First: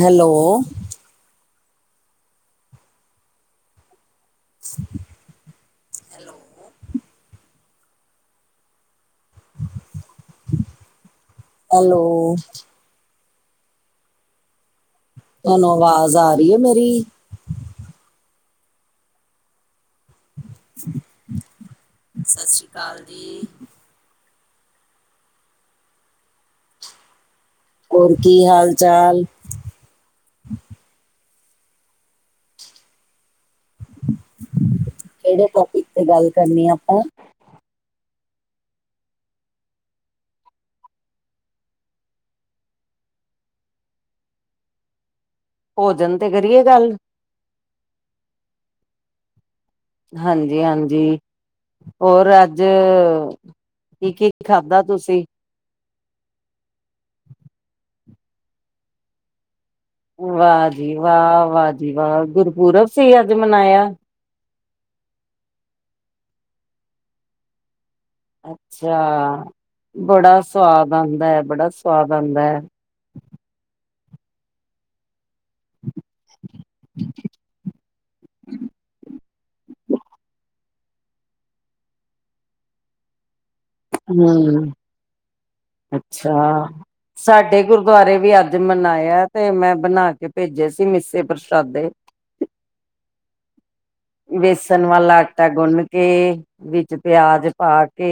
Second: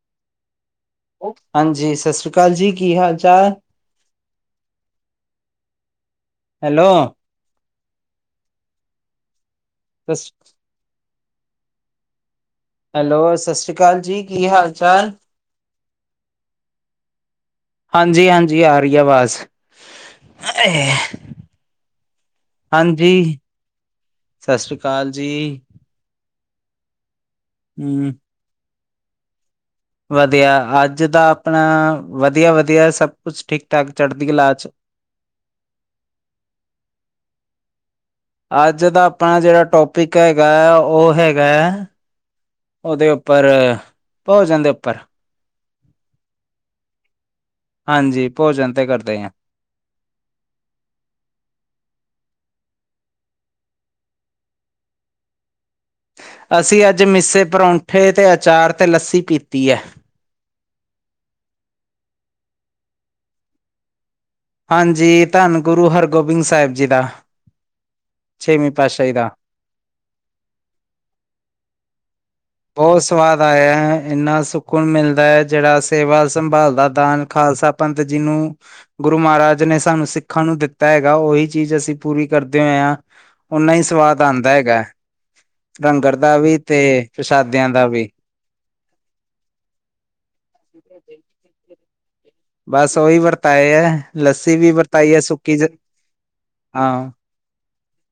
Hello. ਹਾਂਜੀ, ਸਾਸ੍ਰੀ ਕਾਲ ਜੀ, ਕੀ ਹਾਲ ਚਾਲ? [unintelligible] ਹੈਲੋ। [unintelligible] ਹੈਲੋ। ਹੈਲੋ ਸਾਸ਼੍ਰੀ ਕਾਲ ਜੀ, ਕੀ ਹਾਲ ਚਾਲ? ਤੋਨੂੰ ਆਵਾਜ਼ ਆ ਰਈ ਏ ਮੇਰੀ ਹਾਂਜੀ, ਹਾਂਜੀ ਆਰੀ ਆਵਾਜ਼ ਸਤਿ ਸ਼੍ਰੀ [unintelligible] ਅਕਾਲ ਹਾਂਜੀ। ਜੀ ਸਾਸ਼੍ਰੀ ਕਾਲ ਜੀ। ਹਮ ਹੋਰ ਕੀ ਹਾਲ ਚਾਲ ਵਦੀਆ ਆੱਜ ਦਾ ਆਪਨਾ ਵਦੀਆ, ਵਦੀਆ ਸਭ ਕੁਛ ਠੀਕ ਠਾਕ ਚੜਦੀਕਲਾ ਕਲਾ ਚ ਕੇੜੇ ਟੋਪਿਕ ਤੇ ਗਾੱਲ ਕਰਨੀ ਆ ਆਪਾਂ ਆੱਜ ਦਾ ਆਪਾਂ ਜੇੜਾ ਟੋਪਿਕ ਹੈਗਾ ਐ, ਓ ਹੈਗਾ ਓਦੇ ਉੱਪਰ ਭੋਜਨ ਦੇ ਉੱਪਰ ਭੋਜਨ ਤੇ ਕਰੀਏ ਗਾੱਲ ਹਾਂਜੀ ਭੋਜਨ ਤੇ ਕਰਦੇ ਆਂ। ਹਾਂਜੀ, ਹਾਂਜੀ। ਹੋਰ ਆੱਜ ਕੀ, ਕੀ ਖਾਧਾ ਤੁਸੀ ਅਸੀ ਆੱਜ ਮਿੱਸੇ ਪਰੋਂਠੇ ਤੇ ਅਚਾਰ ਤੇ ਲੱਸੀ ਪੀਤੀ ਐ। ਵਾ ਜੀ ਵਾ, ਵਾ ਜੀ ਵਾ ਗੁਰਪੁਰਬ ਸੀ ਅੱਜ ਮਨਾਏਆ। ਹਾਂਜੀ, ਧੰਨ ਗੁਰੂ ਹਰਗੋਬਿੰਦ ਸਾਹਿਬ ਜੀ ਦਾ ਛੇਵੀਂ ਅੱਛਾ, ਪਾਤਸ਼ਾਹੀ ਦਾ ਬੜਾ ਸਵਾਦ ਆਂਦਾ ਐ, ਬੜਾ ਸਵਾਦ ਆਂਦਾ ਐ। ਬੋਤ ਸਵਾਦ ਆਏਆ ਐ, ਏਨਾ ਸੁਕੂਨ ਮਿਲਦਾ ਐ ਜੇੜਾ ਸੇਵਾ ਸੰਭਾਲ ਦਾ ਦਾਨ ਖਾਲਸਾ ਪੰਥ ਜੀ ਨੂੰ। ਗੁਰੂ ਮਹਾਰਾਜ ਨੇ ਸਾਨੂੰ ਸਿੱਖਾਂ ਨੂੰ ਦਿੱਤਾ ਹੈਗਾ ਉਹੀ ਚੀਜ਼ ਅਸੀਂ ਪੂਰੀ ਕਰਦੇ ਹੋਏ ਹਾਂ। ਓਨਾ ਹੀ ਸਵਾਦ ਆਉਂਦਾ ਹਮ ਹੈਗਾ ਲੰਗਰ ਅੱਛਾ ਦਾ ਵੀ ਤੇ। ਸਾਡੇ ਪ੍ਰਸ਼ਾਦਿਆਂ ਦਾ ਗੁਰਦੁਆਰੇ ਵੀ ਅੱਜ ਮਨਾਇਆ ਤੇ ਮੈਂ ਬਣਾ ਕੇ। ਭੇਜਿਆ ਸੀ ਮਿੱਸੇ ਪ੍ਰਸ਼ਾਦੇ। ਬਸ ਉਹੀ ਵਰਤਾਏ ਹੈ ਲੱਸੀ ਵੀ ਬੇਸਣ ਵਰਤਾਈ ਵਾਲਾ ਹੈ ਆਟਾ ਸੁੱਕੀ ਗੁੰਨ ਕੇ ਵਿੱਚ ਹਾਂ ਪਿਆਜ। ਪਾ ਕੇ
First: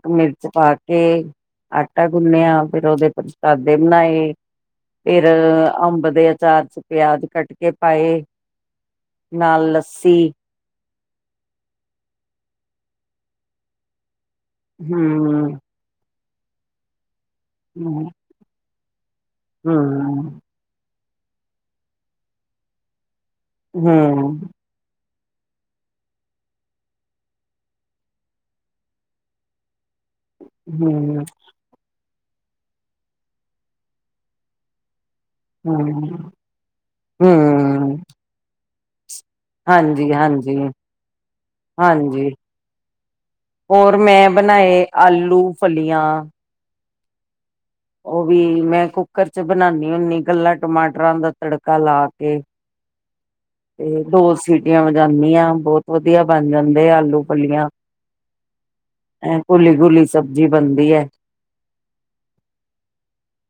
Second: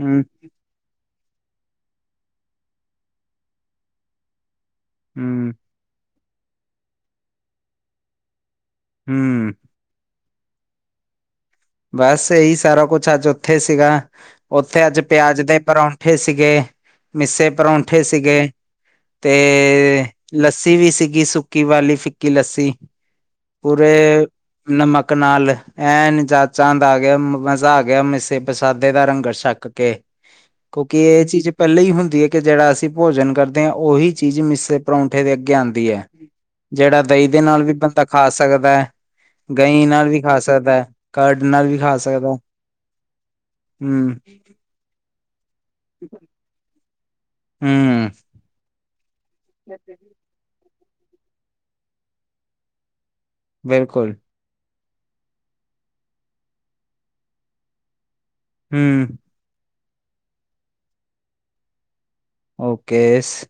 ਹਮ ਪਾ ਕੇ ਆਟਾ ਗੁੰਨਿਆ ਫੇਰ ਉਹਦੇ ਪ੍ਰਸ਼ਾਦੇ ਬਣਾਏ। ਫਿਰ ਹਮ ਅੰਬ ਦੇ ਅਚਾਰ ਚ ਪਿਆਜ਼ ਕੱਟ ਕੇ ਪਾਏ। ਹਮ ਨਾਲ ਲੱਸੀ। ਬਸ ਇਹੀ ਸਾਰਾ ਕੁਛ ਅੱਜ ਉੱਥੇ ਸੀਗਾ ਉੱਥੇ ਅੱਜ ਪਿਆਜ ਹੂੰ ਦੇ ਪ੍ਰੋਂ ਠੇ ਸੀਗੇ ਮਿੱਸੇ ਪਰੌਂਠੇ ਹੂੰ ਸੀਗੇ ਤੇ ਹੂੰ ਲ ਲੱਸੀ ਵੀ ਸੀਗੀ ਸੁੱਕੀ ਵਾਲੀ ਫਿੱਕੀ-ਲੱਸੀ ਪੂਰੇ ਹੂੰ ਨਮਕ ਨਾਲ ਐਨ ਜਾ ਚਾਂਦ ਆ ਗਿਆ ਮਜ਼ਾ ਆ ਗਿਆ ਮਿੱਸੇ ਪ੍ਰਸ਼ਾਦੇ ਦਾ ਲੰਗਰ ਛੱਕ ਕੇ ਕਿਉਂਕਿ ਹੂੰ ਇਹ ਚੀਜ਼ ਪਹਿਲਾਂ ਹੀ ਹੁੰਦੀ ਹੈ, ਕਿ ਜਿਹੜਾ ਅਸੀਂ ਭੋਜਨ ਕਰਦੇ ਹਾਂ ਉਹੀ ਚੀਜ਼ ਮਿਸੇ ਪਰੌਂਠੇ ਦੇ ਅੱਗੇ ਆਉਂਦੀ ਹੈ ਹੂੰ ਜਿਹੜਾ ਦਹੀਂ ਦੇ ਨਾਲ ਵੀ ਹੂੰ ਬੰਦਾ ਖਾ ਸਕਦਾ ਹੈ। ਦਹੀਂ ਨਾਲ ਹਾਂਜੀ ਵੀ ਖਾ ਹਾਂਜੀ ਸਕਦਾ ਕਰਡ ਨਾਲ ਵੀ ਖਾ ਹਾਂਜੀ ਸਕਦਾ ਹੋਰ ਹਮ। ਮੈਂ ਬਣਾਏ ਆਲੂ ਫਲੀਆਂ ਹਮ ਉਹ ਵੀ ਮੈਂ ਕੁੱਕਰ ਚ ਬਣਾਉਦੀ ਹੁੰਦੀ ਕੱਲਾ ਟਮਾਟਰਾਂ ਦਾ ਤੜਕਾ ਲਾ ਕੇ ਤੇ ਦੋ ਸੀਟੀਆਂ ਵਜਦੀ ਹਾਂ ਬਹੁਤ ਵਧੀਆ ਬਣ ਜਾਂਦੇ ਆਲੂ-ਫਲੀਆਂ ਹਮ ਐਨ ਘੁਲੀ-ਘੁਲੀ ਸਬਜ਼ੀ ਬਣਦੀ ਹੈ। ਓਕੇ ਸ।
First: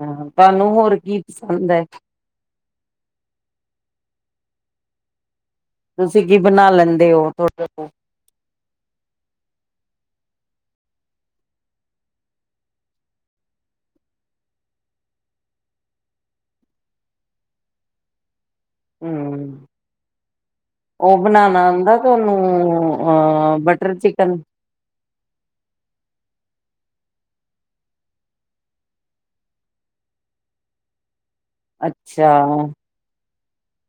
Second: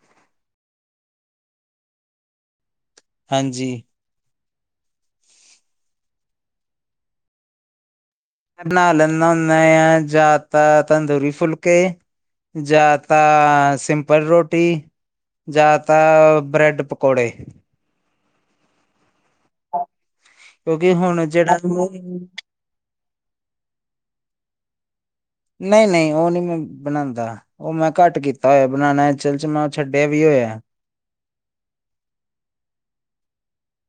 ਹਾਂ, ਤੁਹਾਨੂੰ ਹੋਰ ਕੀ ਪਸੰਦ ਹੈ? ਹਾਂਜੀ। ਤੁਸੀਂ ਕੀ ਬਣਾ ਲੈਂਦੇ ਹੋ? ਤੁਹਾਡੇ ਕੋਲ? ਮੈ ਬਣਾ ਲੈਂਦਾ ਹੁੰਦਾ ਆ ਜਾਤ ਤੰਦੂਰੀ-ਫੁਲਕੇ ਜਾਂ ਤਾਂ ਸਿੰਪਲ ਰੋਟੀ ਜਾਂ ਤਾਂ ਬ੍ਰੈਡ-ਪਕੌੜੇ ਹਮ ਕਿਉਂਕਿ ਉਹ ਹੁਣ ਜਿਹੜਾ ਬਣਾਉਣਾ ਆਉਂਦਾ ਮੈਂ- ਤੁਹਾਨੂੰ? ਹ ਬਟਰ ਚਿਕਨ? ਨਹੀਂ-ਨਹੀਂ ਉਹ ਨਹੀਂ ਮੈਂ ਬਣਾਉਂਦਾ। ਉਹ ਮੈਂ ਘੱਟ ਕੀਤਾ ਹੋਇਆ ਬਣਾਉਣਾ ਅਸਲ ਚ ਮੈਂ ਛੱਡਿਆ ਵੀ ਹੋਇਆ। ਅੱਛਾ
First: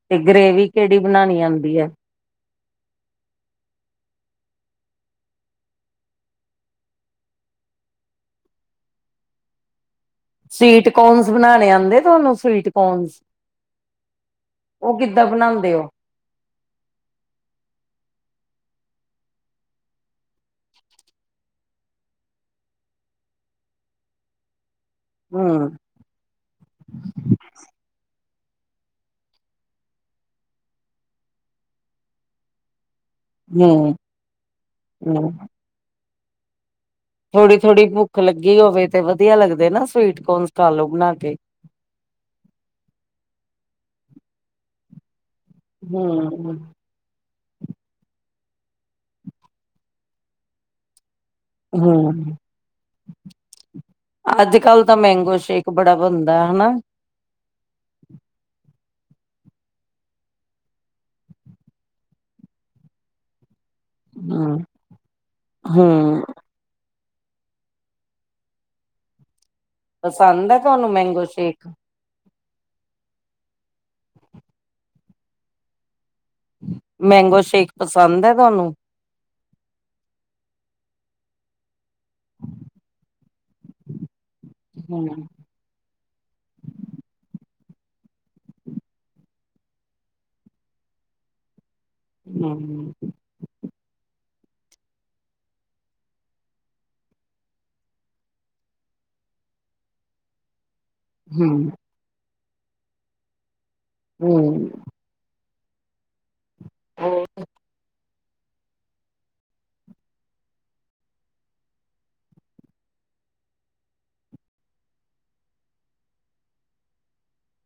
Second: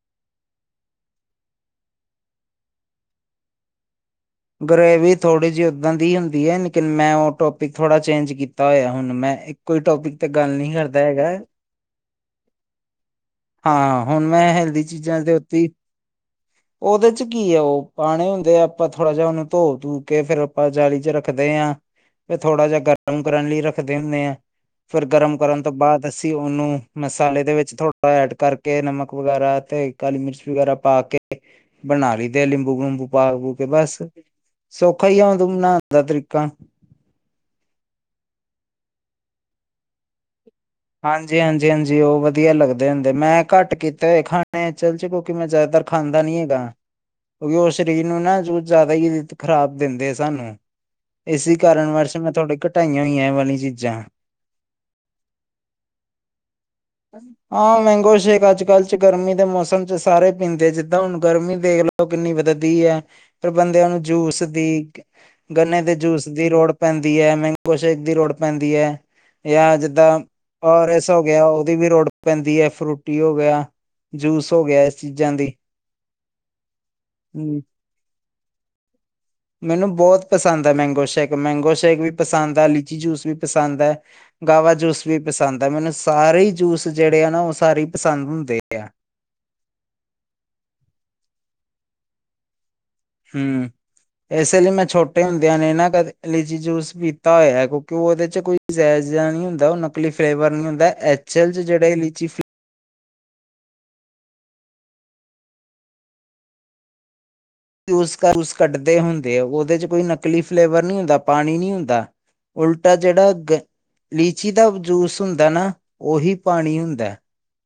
ਤੇ ਗਰੇਵੀ ਕਿਹੜੀ ਬਣਾਉਣੀ ਆਉਂਦੀ ਹੈ? ਗਰੇਵੀ ਥੋੜੀ ਜਿਹੀ ਓਦਾਂ ਦੀ ਹੁੰਦੀ ਹੈ। ਲੇਕਿਨ ਮੈਂ ਉਹ ਟੋਪਿਕ ਥੋੜਾ ਚੇਂਜ ਕੀਤਾ ਹੋਇਆ। ਹੁਣ ਮੈਂ ਇੱਕ ਕੋਈ ਟੋਪਿਕ ਤੇ ਗੱਲ ਨਹੀਂ ਸਵੀਟ ਕਰਦਾ ਕੋਨਸ ਹੈਗਾ। ਬਣਾਉਣੇ ਆਉਂਦੇ ਤੁਹਾਨੂੰ ਸਵੀਟ ਕੋਨਸ ਹਾਂ, ਹੁਣ ਮੈਂ ਹੈਲਦੀ ਉਹ ਚੀਜ਼ਾਂ ਕਿੱਦਾਂ ਦੇ ਉੱਤੇ ਇ। ਬਣਾਉਂਦੇ ਹੋ ਉਹਦੇ ਚ ਕੀ ਆ ਉਹ ਪਾਣੇ ਹੁੰਦੇ ਆਪਾਂ ਤਾਂ ਥੋੜ੍ਹਾ ਜਿਹਾ ਉਹਨੂੰ ਧੋ-ਧੂ ਕੇ ਫੇਰ ਆਪਾਂ ਜਾਲੀ ਚ ਰੱਖਦੇ ਹਾਂ। ਫਿਰ ਥੋੜਾ ਜਿਹਾ ਗਰਮ ਕਰਨ ਲਈ ਰੱਖਦੇ ਹੁੰਦੇ ਆ ਫਿਰ ਗਰਮ ਕਰਨ ਹੂੰ, ਤੋਂ ਬਾਅਦ। ਅੱਸੀਂ ਉਹਨੂੰ ਮਸਾਲੇ ਦੇ ਵਿੱਚ ਥੋੜ੍ਹਾ ਐਡ ਕਰਕੇ ਨਮਕ ਵਗੈਰਾ ਤੇ ਕਾਲੀ ਮਿਰਚ ਵਗੈਰਾ। ਪਾ ਕੇ ਬਣਾ ਲਈ ਦੇ ਨਿੰਬੂ ਨੁਬੂ ਪਾ ਕੇ। ਤੇ ਹੂੰ, ਬਸ ਸੌਖਾ ਹੀ ਆ ਹੂੰ ਉਹਨੂੰ ਬਣਾਉਣ ਦਾ ਤਰੀਕਾ। ਥੋੜ੍ਹੀ-ਥੋੜ੍ਹੀ ਭੁੱਖ ਲੱਗੀ ਹੋਵੇ ਤੇ ਵਧੀਆ ਲੱਗਦੇ ਨਾ ਸਵੀਟ ਕੋਨ? ਕਾਲੋ ਬਣਾ ਕੇ। ਹਾਂਜੀ-ਹਾਂਜੀ-ਹਾਂਜੀ, ਉਹ ਵਧੀਆ ਲੱਗਦੇ ਹੁੰਦੇ ਮੈਂ ਘੱਟ ਕੀਤੇ ਹੋਏ ਖਾਣੇ ਚਲ ਚ ਕਿਉਂਕਿ ਮੈਂ ਧਰ ਖਾਂਦਾ ਨੀ ਹੂੰ, ਹੈਗਾ ਕਿਉਂਕਿ ਉਹ ਸਰੀਰ ਨੂੰ ਨਾ ਜੋ ਜ਼ਿਆਦਾ ਹੀ ਖ਼ਰਾਬ ਦਿੰਦੇ ਸਾਨੂੰ ਇਸੇ ਕਾਰਨ ਵਸ਼ ਮੈਂ ਤੁਹਾਡੀ ਘਟਾਈਆਂ ਹੋਈਆਂ ਐ ਵਾਲੀਆਂ ਚੀਜ਼ਾਂ ਅੱਜ-ਕ ਲ ਤਾਂ ਮੈਂਗੋ ਸ਼ੇਕ ਬੜਾ ਬਣਦਾ ਹਨਾ ਹਾਂ, ਮੈਂਗੋ ਸ਼ੇਕ ਅੱਜ ਕੱਲ ਚ ਗਰਮੀ ਦੇ ਮੌਸਮ ਚ ਸਾਰੇ ਪੀਂਦੇ ਜਿੱਦਾਂ ਹੁਣ ਗਰਮੀ ਦੇਖਲਓ ਕਿੰਨੀ ਵੱਧਦੀ ਹੈ, ਪਰ ਬੰਦਿਆਂ ਨੂੰ ਜੂਸ ਹੂੰ, ਦੀ ਗੰਨੇ ਦੇ ਹੂੰ ਜੂਸ ਦੀ ਰੋੜ ਪੈਂਦੀ ਹੈ, ਮੈਂਗੋ ਸ਼ੇਕ ਦੀ ਲੋੜ ਪੈਂਦੀ ਹੈ, ਜਾਂ ਜ ਪਸੰਦ ਏ ਔਰ ਇਸਸ ਹੋ ਗਿਆ ਉਹਦੀ ਵੀ ਵੀ ਰੋੜ ਪੈਂਦੀ ਹੈ ਫਰੂਟੀ ਹੋ ਗਿਆ ਜੂਸ ਹੋ ਗਿਆ ਇਸ ਚੀਜ਼ਾਂ ਦੀ ਮੈਂਗੋ ਸ਼ੇਕ ਪਸੰਦ ਹੈ ਤੁਹਾਨੂੰ ਮੈਨੂੰ ਬਹੁਤ ਪਸੰਦ ਹੈ ਮੈਂਗੋ ਸ਼ੇਕ ਮੈਂਗੋ ਸ਼ੇਕ ਵੀ ਪਸੰਦ ਆ ਲੀਚੀ ਜੂਸ ਵੀ ਪਸੰਦ ਹੈ ਗਾਵਾ ਜੂਸ ਹੂੰ, ਵੀ ਪਸੰਦ ਹੈ ਮੈਨੂੰ ਸਾਰੇ ਹੀ ਜੂਸ ਜਿਹੜੇ ਆ ਨਾ ਉਹ ਸਾਰੇ ਪਸੰਦ ਹੁੰਦੇ ਆ। ਹੂੰ ਹੂੰ ਇਸੇ ਲਈ ਮੈਂ ਛੋਟੇ ਹੁੰਦਿਆਂ ਨੇ ਨਾ ਕਦੇ ਲਿਜੀ ਜੂਸ ਪੀਤਾ ਹੋਇਆ ਹੈ ਕਿਉਂਕਿ ਉਹ ਉਹਦੇ 'ਚ ਕੋਈ ਜ਼ਾਅਜ ਜਿਹਾ ਨਹੀਂ ਹੁੰਦਾ ਉਹ ਨਕਲੀ ਫਲੇਵਰ ਨੀ ਹੁੰਦਾ ਐਚਲ 'ਚ ਹੂੰ, ਜਿਹੜੇ ਲੀਚੀ ਹੂੰ ਹੋਰ ਉਸਕਾ ਜੂਸ ਕੱਢਦੇ ਹੁੰਦੇ ਉਹਦੇ 'ਚ ਕੋਈ ਨਕਲੀ ਫਲੇਵਰ ਨਹੀਂੀ ਹੁੰਦਾ ਪਾਣੀ ਨੀ ਹੁੰਦਾ। ਉਲਟਾ ਜਿਹੜਾ ਗ ਲੀਚੀ ਦਾ ਜੂਸ ਹੁੰਦਾ ਨਾ ਉਹੀ ਪਾਣੀ ਹੁੰਦਾ।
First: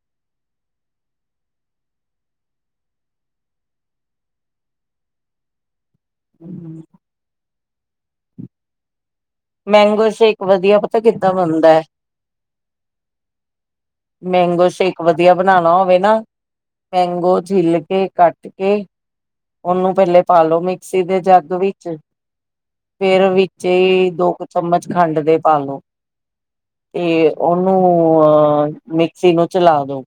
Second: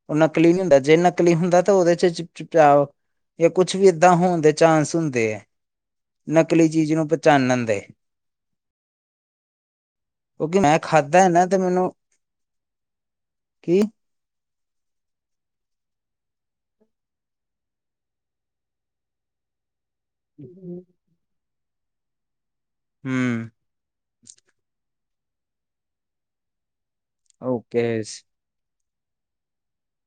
ਉਹ ਨਕਲੀ ਨੀ ਹੁੰਦਾ ਜੇ ਨਕਲੀ ਹੁੰਦਾ ਤਾਂ ਉਹਦੇ 'ਚ ਚਿ ਚਿਪਚਾਓ ਜਾਂ ਕੁਛ ਵੀ ਏਦਾਂ ਹੋਣ ਦੇ ਚਾਂਸ ਹੁੰਦੇ ਹੈ ਨਕਲੀ ਚੀਜ਼ ਨੂੰ ਪਚਾਣਣ ਦੇ ਮੈਂਗੋ ਸ਼ੇਕ ਕਿਉਂਕਿ ਮੈਂ ਵਧੀਆ ਪਤਾ ਖਾਧਾ ਹੈ ਕਿੱਦਾਂ ਨਾ ਤੇ ਬਣਦਾ ਹੈ? ਮੈਨੂੰ ਕੀ ਮੈਂਗੋ ਸ਼ੇਕ ਵਧੀਆ ਬਣਾਉਣਾ ਹੋਵੇ ਨਾ। ਮੈਂਗੋ ਛਿੱਲ ਕੇ ਕੱਟ ਕੇ ਉਹਨੂੰ ਪਹਿਲੇ ਪਾਲੋ ਮਿਕਸੀ ਦੇ ਜੱਗ ਵਿੱਚ ਫੇਰ ਹਮ ਵਿੱਚ ਹੀ ਦੋ ਕੁ ਚਮਚ ਖੰਡ ਦੇ ਪਾਲੋ। ਤੇ ਉਹਨੂੰ ਓਕੇ ਅਹ ਮਿਕਸੀ ਨੂੰ ਚਲਾ ਦੋ।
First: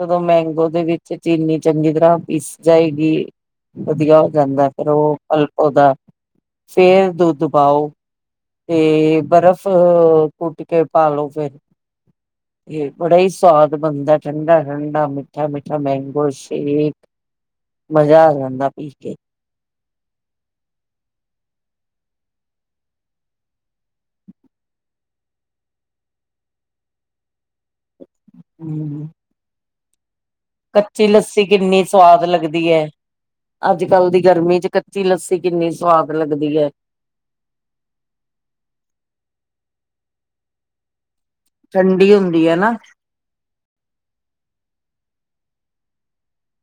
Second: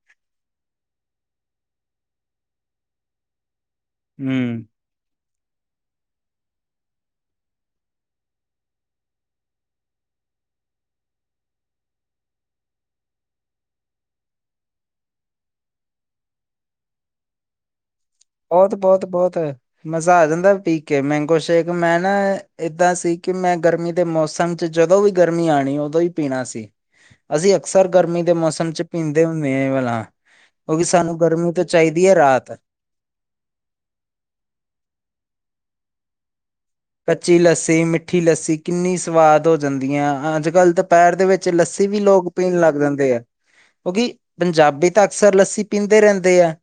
ਜਦੋਂ ਮੈਂਗੋ ਦੇ ਵਿੱਚ ਚੀਨੀ ਚੰਗੀ ਤਰ੍ਹਾਂ ਪੀਸ ਜਾਏਗੀ। ਵਧੀਆ ਹੋ ਹਮ ਜਾਂਦਾ ਫੇਰ ਉਹ ਪੁਲਪ ਓਹਦਾ ਫੇਰ ਦੁੱਧ ਪਾਓ। ਤੇ ਬਰਫ਼ ਕੁੱਟ ਕੇ ਪਾਲੋ ਫੇਰ ਇਹ ਬੜਾ ਹੀ ਸਵਾਦ ਬਣਦਾ ਠੰਡਾ ਠੰਡਾ ਮਿੱਠਾ ਮਿੱਠਾ ਮੈਂਗੋ ਸ਼ੇਕ ਮਜ਼ਾ ਅਜੰਦਾ ਬਹੁਤ ਬਹੁਤ ਬਹੁਤ ਮਜ਼ਾ ਆ ਜਾਂਦਾ ਪੀਕੇ ਮੈਂਗੋ ਸ਼ੇਕ ਮੈਂ ਨਾ ਏਦਾਂ ਸੀ ਕਿ ਮੈਂ ਗਰਮੀ ਦੇ ਮੌਸਮ ਚ ਜਦੋਂ ਵੀ ਗਰਮੀ ਆਉਣੀ ਉਦੋਂ ਹੀ ਪੀਣਾ ਸੀ। ਅਸੀਂ ਅਕਸਰ ਗਰਮੀ ਦੇ ਮੌਸਮ 'ਚ ਹਮ ਪੀਂਦੇ ਹੁੰਦੇ ਏ ਵਾਲਾ ਕਿਉਂਕਿ ਕੱਚੀ ਸਾਨੂੰ ਲੱਸੀ ਗਰਮੀ ਤੋਂ ਕਿੰਨੀ ਚਾਹੀਦੀ ਹੈ ਸਵਾਦ ਰਾਹਤ ਲੱਗਦੀ ਹੈ। ਅੱਜ ਕੱਲ ਦੀ ਗਰਮੀ 'ਚ ਕੱਚੀ ਲੱਸੀ ਕਿੰਨੀ ਸਵਾਦ ਲੱਗਦੀ ਐ। ਕੱਚੀ ਲੱਸੀ ਮਿੱਠੀ ਲੱਸੀ ਕਿੰਨੀ ਸਵਾਦ ਹੋ ਜਾਂਦੀ ਆ ਅੱਜ ਕੱਲ੍ਹ ਤਾਂ ਪੈਰ ਦੇ ਵਿੱਚ ਲੱਸੀ ਵੀ ਠੰਡੀ ਲੋਕ ਹੁੰਦੀ ਹੈ ਪੀਣ ਨਾ ਲੱਗ ਜਾਂਦੇ ਆ। ਕਿਉਂਕਿ ਪੰਜਾਬੀ ਤਾਂ ਅਕਸਰ ਲੱਸੀ ਪੀਂਦੇ ਰਹਿੰਦੇ ਆ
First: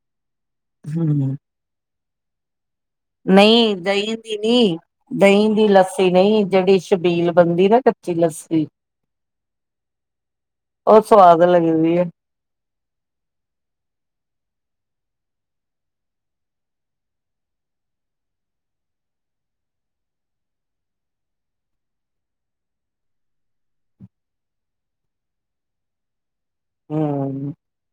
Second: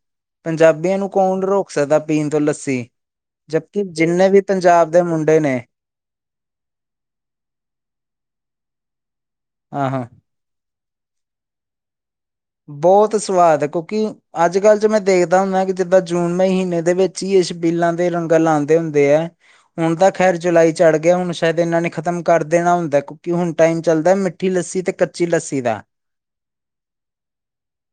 ਪੰਜਾਬੀਆਂ ਨੂੰ ਹਮ, ਕੌਣ ਰੋਕ ਸਕਦਾ ਪੀਣ ਤੋਂ ਲੱਸੀ ਨਹੀਂ ਜਬਕਿ ਦਹੀ ਜਿੰਨੇ ਦੀ ਵੀ ਨੀ। ਪੰਜਾਬ ਦੇ ਮੁੰਡੇ ਦਹੀਂ ਨੇ ਦੀ ਲੱਸੀ ਨਹੀਂ ਜਿਹੜੀ ਛਬੀਲ ਬਣਦੀ ਨਾ ਕੱਚੀ ਲੱਸੀ ਆ ਹਾਂ ਉਹ ਸਵਾਦ ਲੱਗਦੀ ਏ। ਬਹੁਤ ਸਵਾਦ ਹੈ ਕਿਉਂਕਿ ਅੱਜ ਕੱਲ੍ਹ 'ਚ ਮੈਂ ਦੇਖਦਾ ਹੁੰਦਾ ਕਿ ਜਿੱਦਾਂ ਜੂਨ ਮਹੀਨੇ ਦੇ ਵਿੱਚ ਹੀ ਇਹ ਸ਼ਬੀਲਾਂ ਦੇ ਲੰਗਰ ਲਾਉਂਦੇ ਹੁੰਦੇ ਏ। ਹੁਣ ਤਾਂ ਖੈਰ ਜੁਲਾਈ ਚੜ੍ਹ ਗਿਆ ਹੁਣ ਸ਼ਾਇਦ ਇਹਨਾ ਨੇ ਖ਼ਤਮ ਕਰ ਦੇਣਾ ਹੁੰਦਾ। ਹੁਣ ਟਾਈਮ ਚੱਲਦਾ ਮਿੱਠੀ ਲੱਸੀ ਤੇ ਕੱਚੀ ਲੱਸੀ ਦਾ ਹੂੰ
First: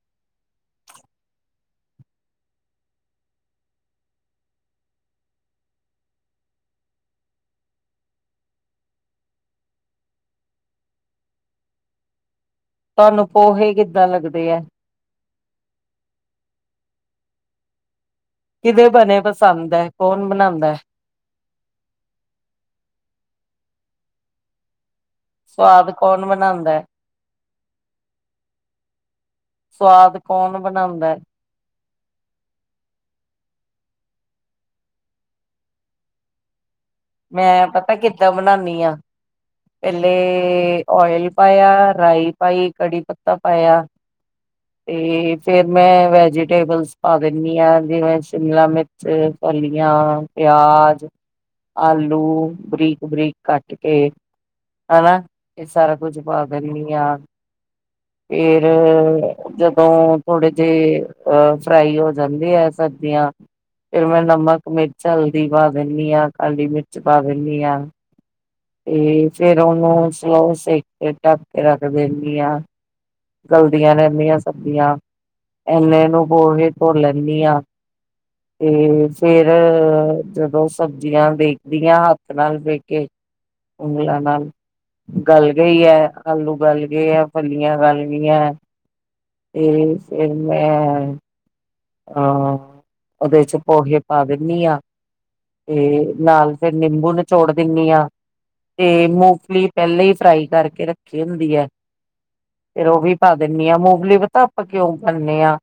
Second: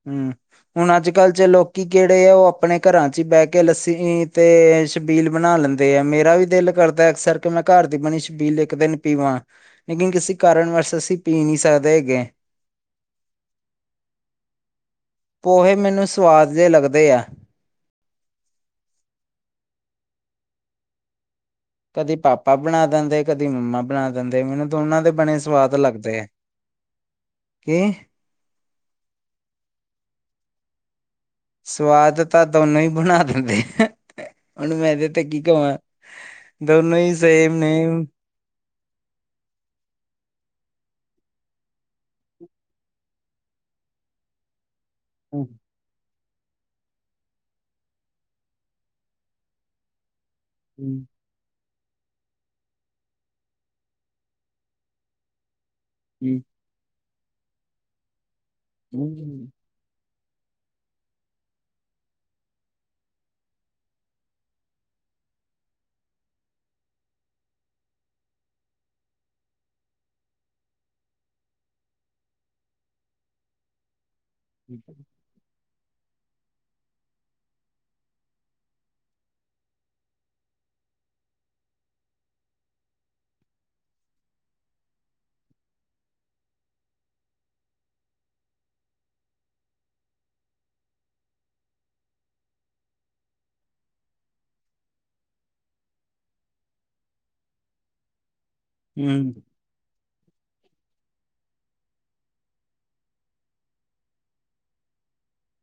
ਹੂੰ ਹੁਣ ਅੱਜ ਕੱਲ੍ਹ 'ਚ ਲੋਕ ਕਿ ਕਿਹੜੇ ਆ ਉਹ ਆਪਣੇ ਘਰਾਂ 'ਚ ਹੀ ਬਹਿ ਕੇ ਲੱਸੀ ਤੇ ਛਬੀਲ ਬਣਾ ਲੈਂਦੇ ਆ ਮੇਰਾ ਵੀ ਦਿਲ ਕਰਦਾ ਅਕਸਰ ਕਿ ਮੈਂ ਘਰ ਦੀ ਬਣੀ ਛਬੀਲ ਇੱਕ ਦਿਨ ਪੀਵਾਂ। ਲੇਕਿਨ ਕਿਸੇ ਕਾਰਨ ਵਾਸ ਅਸੀਂ ਪੀ ਨਹੀ ਸਕਦੇ ਹੈਗੇ ਤੁਹਾਨੂੰ ਪੋਹੇ ਕਿੱਦਾਂ ਲੱਗਦੇ ਹੈ ਪੋਹੇ ਮੈਨੂੰ ਸਵਾਦ ਜਿਹੇ ਲੱਗਦੇ ਆ, ਕਿਦੇ ਬਣੇ ਪਸੰਦ ਹੈ ਕੌਣ ਬਣਾਉਂਦਾ ਕਦੀ ਪਾਪਾ ਬਣਾ ਦਿੰਦੇ ਕਦੀ ਮੰਮਾ ਬਣਾ ਦਿੰਦੇ ਮੈਨੂੰ ਦੋਨਾਂ ਦੇ ਬਣੇ ਸਵਾਦ ਲੱਗਦੇ ਕੌਣ ਹੈ ਬਣਾਉਂਦਾ ਹੈ ਕੀ ਸਵਾਦ ਕੌਣ ਬਣਾਉਂਦਾ, ਸਵਾਦ ਤਾਂ ਦੋਨੋਂ ਹੀ ਬਣਾ ਦਿੰਦੇ ਆ ਹੁਣ ਮੈਂ ਦੇ ਤੇ ਕੀ ਕਹਾਂ ਦੋਨਾਂ ਮੈਂ ਪਤਾ ਕਿੱਦਾਂ ਬਣਾਦੀ ਹਾਂ, ਪਹਿਲੇ ਓਇਲ ਪਾਇਆ ਰਾਈ ਪਾਈ ਕੜੀ ਪੱਤਾ ਪਾਇਆ, [inaudible] ਤੇ ਹੂੰ ਫੇਰ ਮੈਂ ਵੈਜੀਟੇਬਲਸ ਪਾ ਦਿੰਦੀ ਹਾਂ, ਜਿਵੇਂ ਸ਼ਿਮਲਾ ਮਿਰਚ ਫਲੀਆਂ ਪਿਆਜ, ਆਲੂ ਬਰੀਕ ਬਰੀਕ ਕੱਟ ਕੇ ਹਨਾ ਇਹ ਸਾਰਾ ਕੁੱਝ ਪਾ ਹੂੰ ਕਰਨੀ ਹਾਂ ਫੇਰ ਤੋਂ ਥੋੜੇ ਜਿਹੇ ਆ ਫਰਾਈ ਹੋ ਜਾਂਦੀ ਹੈ ਸਬਜ਼ੀਆ ਫਿਰ ਮੈਂ ਨਮਕ, ਮਿਰਚ, ਹਲਦੀ ਪਾ ਦਿੰਦੀ ਹਾਂ ਕਾਲੀ ਮਿਰਚ ਪਾ ਦਿੰਦੀ ਹਾਂ। ਤੇ ਫੇਰ ਉਹਨੂੰ ਸਲੋ ਸੇਕ ਕੇ ਢੱਕ ਕੇ ਰੱਖ ਦਿੰਦੀ ਆ, ਗਲਦੀਆਂ ਰਹਿੰਦੀਆਂ ਸਬਜ਼ੀਆਂ ਇਨੇਨੂੰ ਹੋੋ ਕੇ ਤੁਰ ਲੈਂਦੀ ਹਾਂ। ਤੇ ਫੇਰ ਜਦੋਂ ਸਬਜ਼ੀਆਂ ਦੇੇਖਦੀਆਂ ਹੱਥ ਨਾਲ ਵੇਕੇ ਉਂਗਲਾਂ ਨਾਲ ਗਲ ਗਈ ਹੈ। ਆਲੂ ਗਲ ਗਏ ਆ ਫਲੀਆਂ ਗਲ ਗਈ ਤੇ ਫਿਰ ਮੈਂ ਅਹ ਉਹਦੇ ਚ ਪੋਹੇ ਪਾ ਦਿੰਦੀ ਹਾਂ ਤੇ ਨਾਲ ਫਿਰ ਨਿੰਬੂ ਨਚੋੜ ਦਿੰਦੀ ਹਾਂ ਤੇ ਹੂੰ ਮੂੰਗਫਲੀ ਪਹਿਲੀ ਹੀ ਫਰਾਈ ਕਰਕੇ ਰੱਖੀ ਹੁੰਦੀ ਹੈ। ਫਿਰ ਉਹ ਵੀ ਪਾ ਦਿੰਦੀ ਹਾਂ ਮੂੰਗਫਲੀ ਪਤਾ ਆਪਾਂ ਕਿਉਂ ਖਾਂਦੇ ਹਾਂ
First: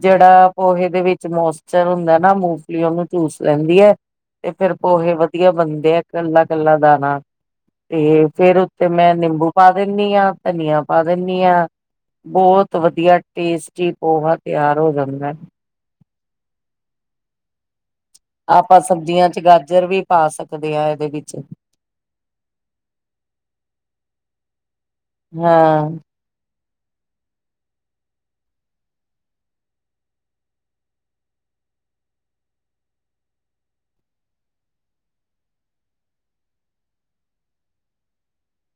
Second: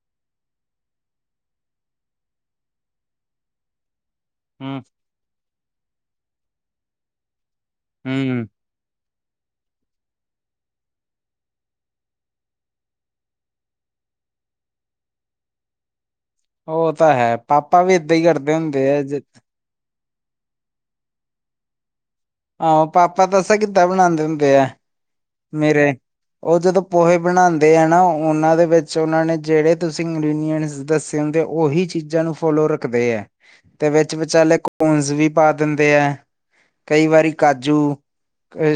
ਜਿਹੜਾ ਪੋਹੇ ਦੇ ਵਿੱਚ ਮੋਸਚਰ ਹੁੰਦਾ ਨਾ ਮੂੰਗਫਲੀ ਉਹਨੂੰ ਚੂਸ ਲੈਂਦੀ ਹੈ ਤੇ ਫੇਰ ਹੂੰ ਪੋਹੇ ਵਧੀਆ ਬਣਦੇ ਆ ਇਕੱਲਾ ਕੱਲਾ ਦਾਣਾ ਤੇ ਹੂੰ, ਫੇਰ ਤੇ ਮੈਂ ਨਿੰਬੂ ਪਾ ਦਿੰਦੀ ਹਾਂ ਧਨੀਆ ਪਾ ਦਿੰਦੀ ਹਾਂ ਬਹੁਤ ਵਧੀਆ ਟੇਸਟੀ ਪੋਹਾ ਤਿਆਰ ਹੋ ਜਾਂਦਾ। ਉਹ ਤਾਂ ਹੈ ਪਾਪਾ ਵੀ ਏਦਾਂ ਹੀ ਕਰਦੇ ਆਪਾਂ ਹੁੰਦੇ ਹੈ ਜੇ ਸਬਜ਼ੀਆਂ ਚ ਗਾਜਰ ਵੀ, ਪਾ ਸਕਦੇ ਆ ਇਹਦੇ ਵਿੱਚ ਆਹੋ ਪਾਪਾ ਦੱਸਾ ਕਿੱਦਾਂ ਬਣਾਉਦੇ ਹੁੰਦੇ ਆ ਹਾਂ ਮੇਰੇ ਉਹ ਜਦੋਂ ਪੋਹੇ ਬਣਾਉਂਦੇ ਆ ਨਾ ਉਹਨਾਂ ਦੇ ਵਿੱਚ ਉਹਨਾਂ ਨੇ ਜਿਹੜੇ ਤੁਸੀਂ ਇੰਗਰੀਡੀਅਂਟਸ ਦੱਸੋ ਦੇ ਉਹੀ ਚੀਜ਼ਾਂ ਨੂੰ ਫੋਲੋ ਰੱਖਦੇ ਹੈ। ਤੇ ਵਿਚ ਵਿਚਾਲੇ ਕੋਨਸ ਵੀ ਪਾ ਦਿੰਦੇ ਹੈ। ਕਈ ਵਾਰੀ ਕਾਜੂ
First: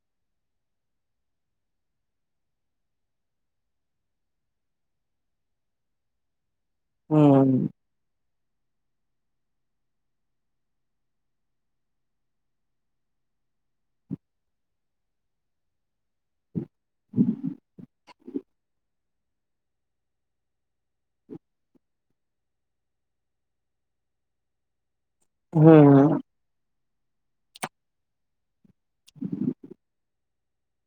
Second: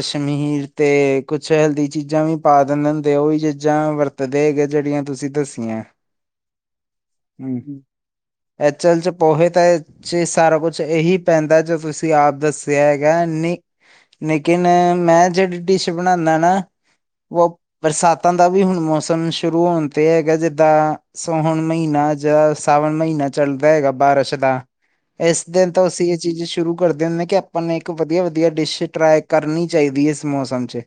ਸਮੀਰ ਤੇ, ਕੁਛ ਹੈਲਦੀ ਚੀਜ਼ਾਂ ਵੀ ਪਾ ਦਿੰਦੇ ਹੁੰਦੇ ਉਹ ਹੀ ਚੀਜ਼ਾਂ ਵਰਤਦੇ ਹੈਗੇ ਜਿਹੜੀਆਂ ਤੁਸੀਂ ਦੱਸੀਆਂ ਹਮ ਹੂੰ ਹਮ ਇਹ ਚਲ ਚ ਪੋਹੇ ਤਾਂ ਚ ਸਾਰਾ ਕੁਛ ਇਹੀ ਪੈਂਦਾ ਜੋ ਤੁਸੀਂ ਆਪ ਦੱਸਿਆ ਹੈਗਾ ਨੀ ਲੇਕਿਨ ਮੈਂ ਜਿਹੜੀ ਡਿਸ਼‌ ਬਣਾਉਦਾ, ਨਾ ਉਹ ਬਰਸਾਤਾਂ ਦਾ ਵੀ ਹੁਣ ਮੌਸਮ ਸ਼ੁਰੂ ਹੋਣ 'ਤੇ ਹੈਗਾ, ਜਿੱਦਾਂ ਸੋਹਣ ਮਹੀਨਾ ਜਾਂ ਸਾਵਣ ਮਹੀਨਾ ਚੱਲਦਾ ਹੈਗਾ ਬਾਰਿਸ਼ ਦਾ। ਇਸ ਦਿਨ ਤੋਂ ਅਸੀ, ਹੂੰ ਚੀਜ਼ ਸ਼ੁਰੂ ਕਰਦੇ ਹੁੰਦੇ ਨੇ, ਕਿ ਆਪਾਂ ਨੂੰ ਇੱਕ ਵਧੀਆ ਵਧੀਆ ਡਿਸ਼ ਟਰਾਈ ਕਰਨੀ ਚਾਹੀਦੀ ਹੈ, ਇਸ ਮੌਸਮ ਚ-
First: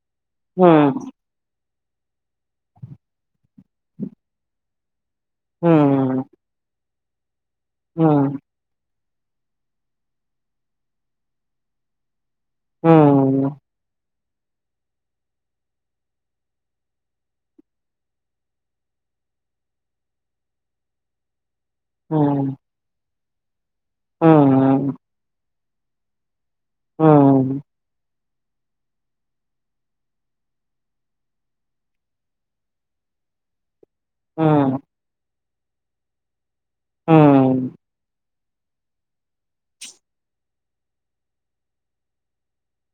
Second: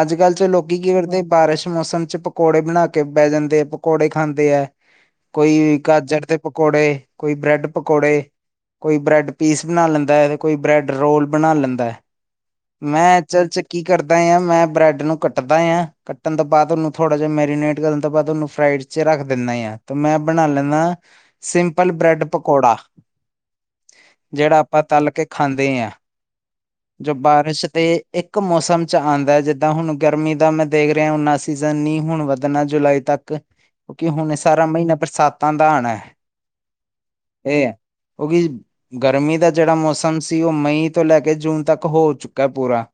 ਅੱਜ-ਕੱਲ ਲੋਕੀ ਕੀ ਹੂੰ ਕਰਦੇ। ਬਾਰਿਸ਼ ਮੌਸਮ ਚ ਪਕੌੜੇ ਬਣਾ ਕੇ ਬਹਿ ਜਾਂਦੇ ਹੈ, ਪਕੌੜੇ ਖਾਂਦੇ ਹੈ। ਕੋਈ ਗਾਜਰ ਹੂੰ ਹੂੰ ਦੇ ਪਕੌੜੇ ਕੋਈ ਬ੍ਰੈਡ ਪਕੌੜੇ। ਹੂੰ ਕੋਈ ਬ੍ਰੈੱਡ ਪੀਸ ਬਣਾ ਲੈਂਦਾ ਐ, ਅਤੇ ਕੋਈ ਬ੍ਰੈੱਡ ਰੋਲ ਬਣਾ ਲੈਂਦਾ ਐ। ਮੈਂ ਅਚਲ ਹੂੰ ਚ ਕੀ ਕਰਦਾ। ਮੈਂ ਬ੍ਰੈਡ ਨੂੰ ਕੱਟਦਾ ਹਾਂ ਕੱਟਣ ਤੋਂ ਬਾਅਦ ਉਹਨੂੰ ਥੋੜਾ ਜਿਹਾ ਮੈਰੀਨੇਟ ਕਰਨ ਤੋਂ ਬਾਅਦ ਉਹਨੂੰ ਫਰਾਈਡ। ਵਿੱਚ ਰੱਖ ਦਿੰਦਾ ਹੀ, ਆ ਤੇ ਮੈਂ ਬਣਾ ਲੈਦਾ ਆ। ਸਿੰਪਲ ਬ੍ਰੈਡ ਪਕੌੜਾ, ਜਿਹੜਾ ਆਪਾਂ ਹੂੰ ਤਲ ਕੇ ਖਾਂਦੇ ਆ। ਜੋ ਹੂੰ ਬਾਰਿਸ਼ ਤੇ ਇੱਕ ਮੌਸਮ [unintelligible] ਆਉਂਦਾ ਹੈ, ਜਿੱਦਾਂ ਹੁਣ ਗਰਮੀ ਦਾ ਮੈਂ ਦੇਖ ਰਿਹਾ ਉਨਾ ਸੀਜ਼ਨ ਨੀ ਹੁਣ ਵੱਧਣਾ ਜੁਲਾਈ ਤੱਕ। ਕਿਉਂਕਿ ਹੁਣ ਸਾਰਾ ਹੂੰ, ਮਹੀਨਾ ਬਰਸਾਤਾਂ ਦਾ ਆਉਣਾ ਇਹ ਹੂੰ, ਹੇ। ਕਿਉਂਕਿ ਗਰਮੀ ਦਾ ਜਿਹੜਾ ਮੌਸਮ ਸੀ, ਉਹ ਮਈ ਤੋਂ ਲੈ ਕੇ ਜੂਨ ਤੱਕ ਹੋ ਚੁੱਕਾ ਪੂਰਾ।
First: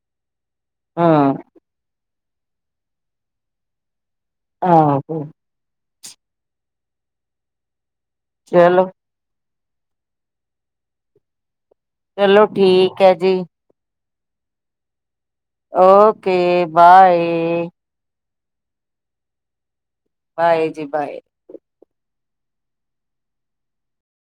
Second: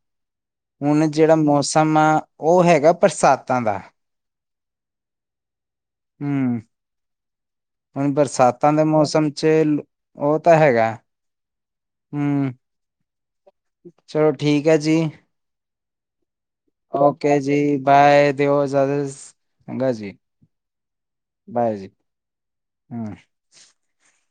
ਹੁਣ ਜਿਹੜਾ ਹੂੰ ਮੌਸਮ ਆ ਉਹ ਹੈਗਾ ਬਰਸਾਤਾਂ ਦਾ। ਆਹੋ। ਹੂੰ, ਹੁਣ ਬਰਸਾਤਾਂ ਦੇ ਚਲੋ, ਮੌਸਮ ਚ ਉਹ ਤਾਂ ਹੈਗਾ। ਚਲੋ ਹਮ ਠੀਕ ਹੈ ਜੀ। ਚਲੋ ਠੀਕ ਹੈ ਜੀ। ਓਕੇ। ਬਾਏ, ਓਕੇ ਜੀ ਬਾਏ ਦਿਓ, ਇਜ਼ਾਜ਼ਤ ਚੰਗਾ ਜੀ। ਬਾਏ ਜੀ ਬਾਏ। ਬਾਏ ਜੀ।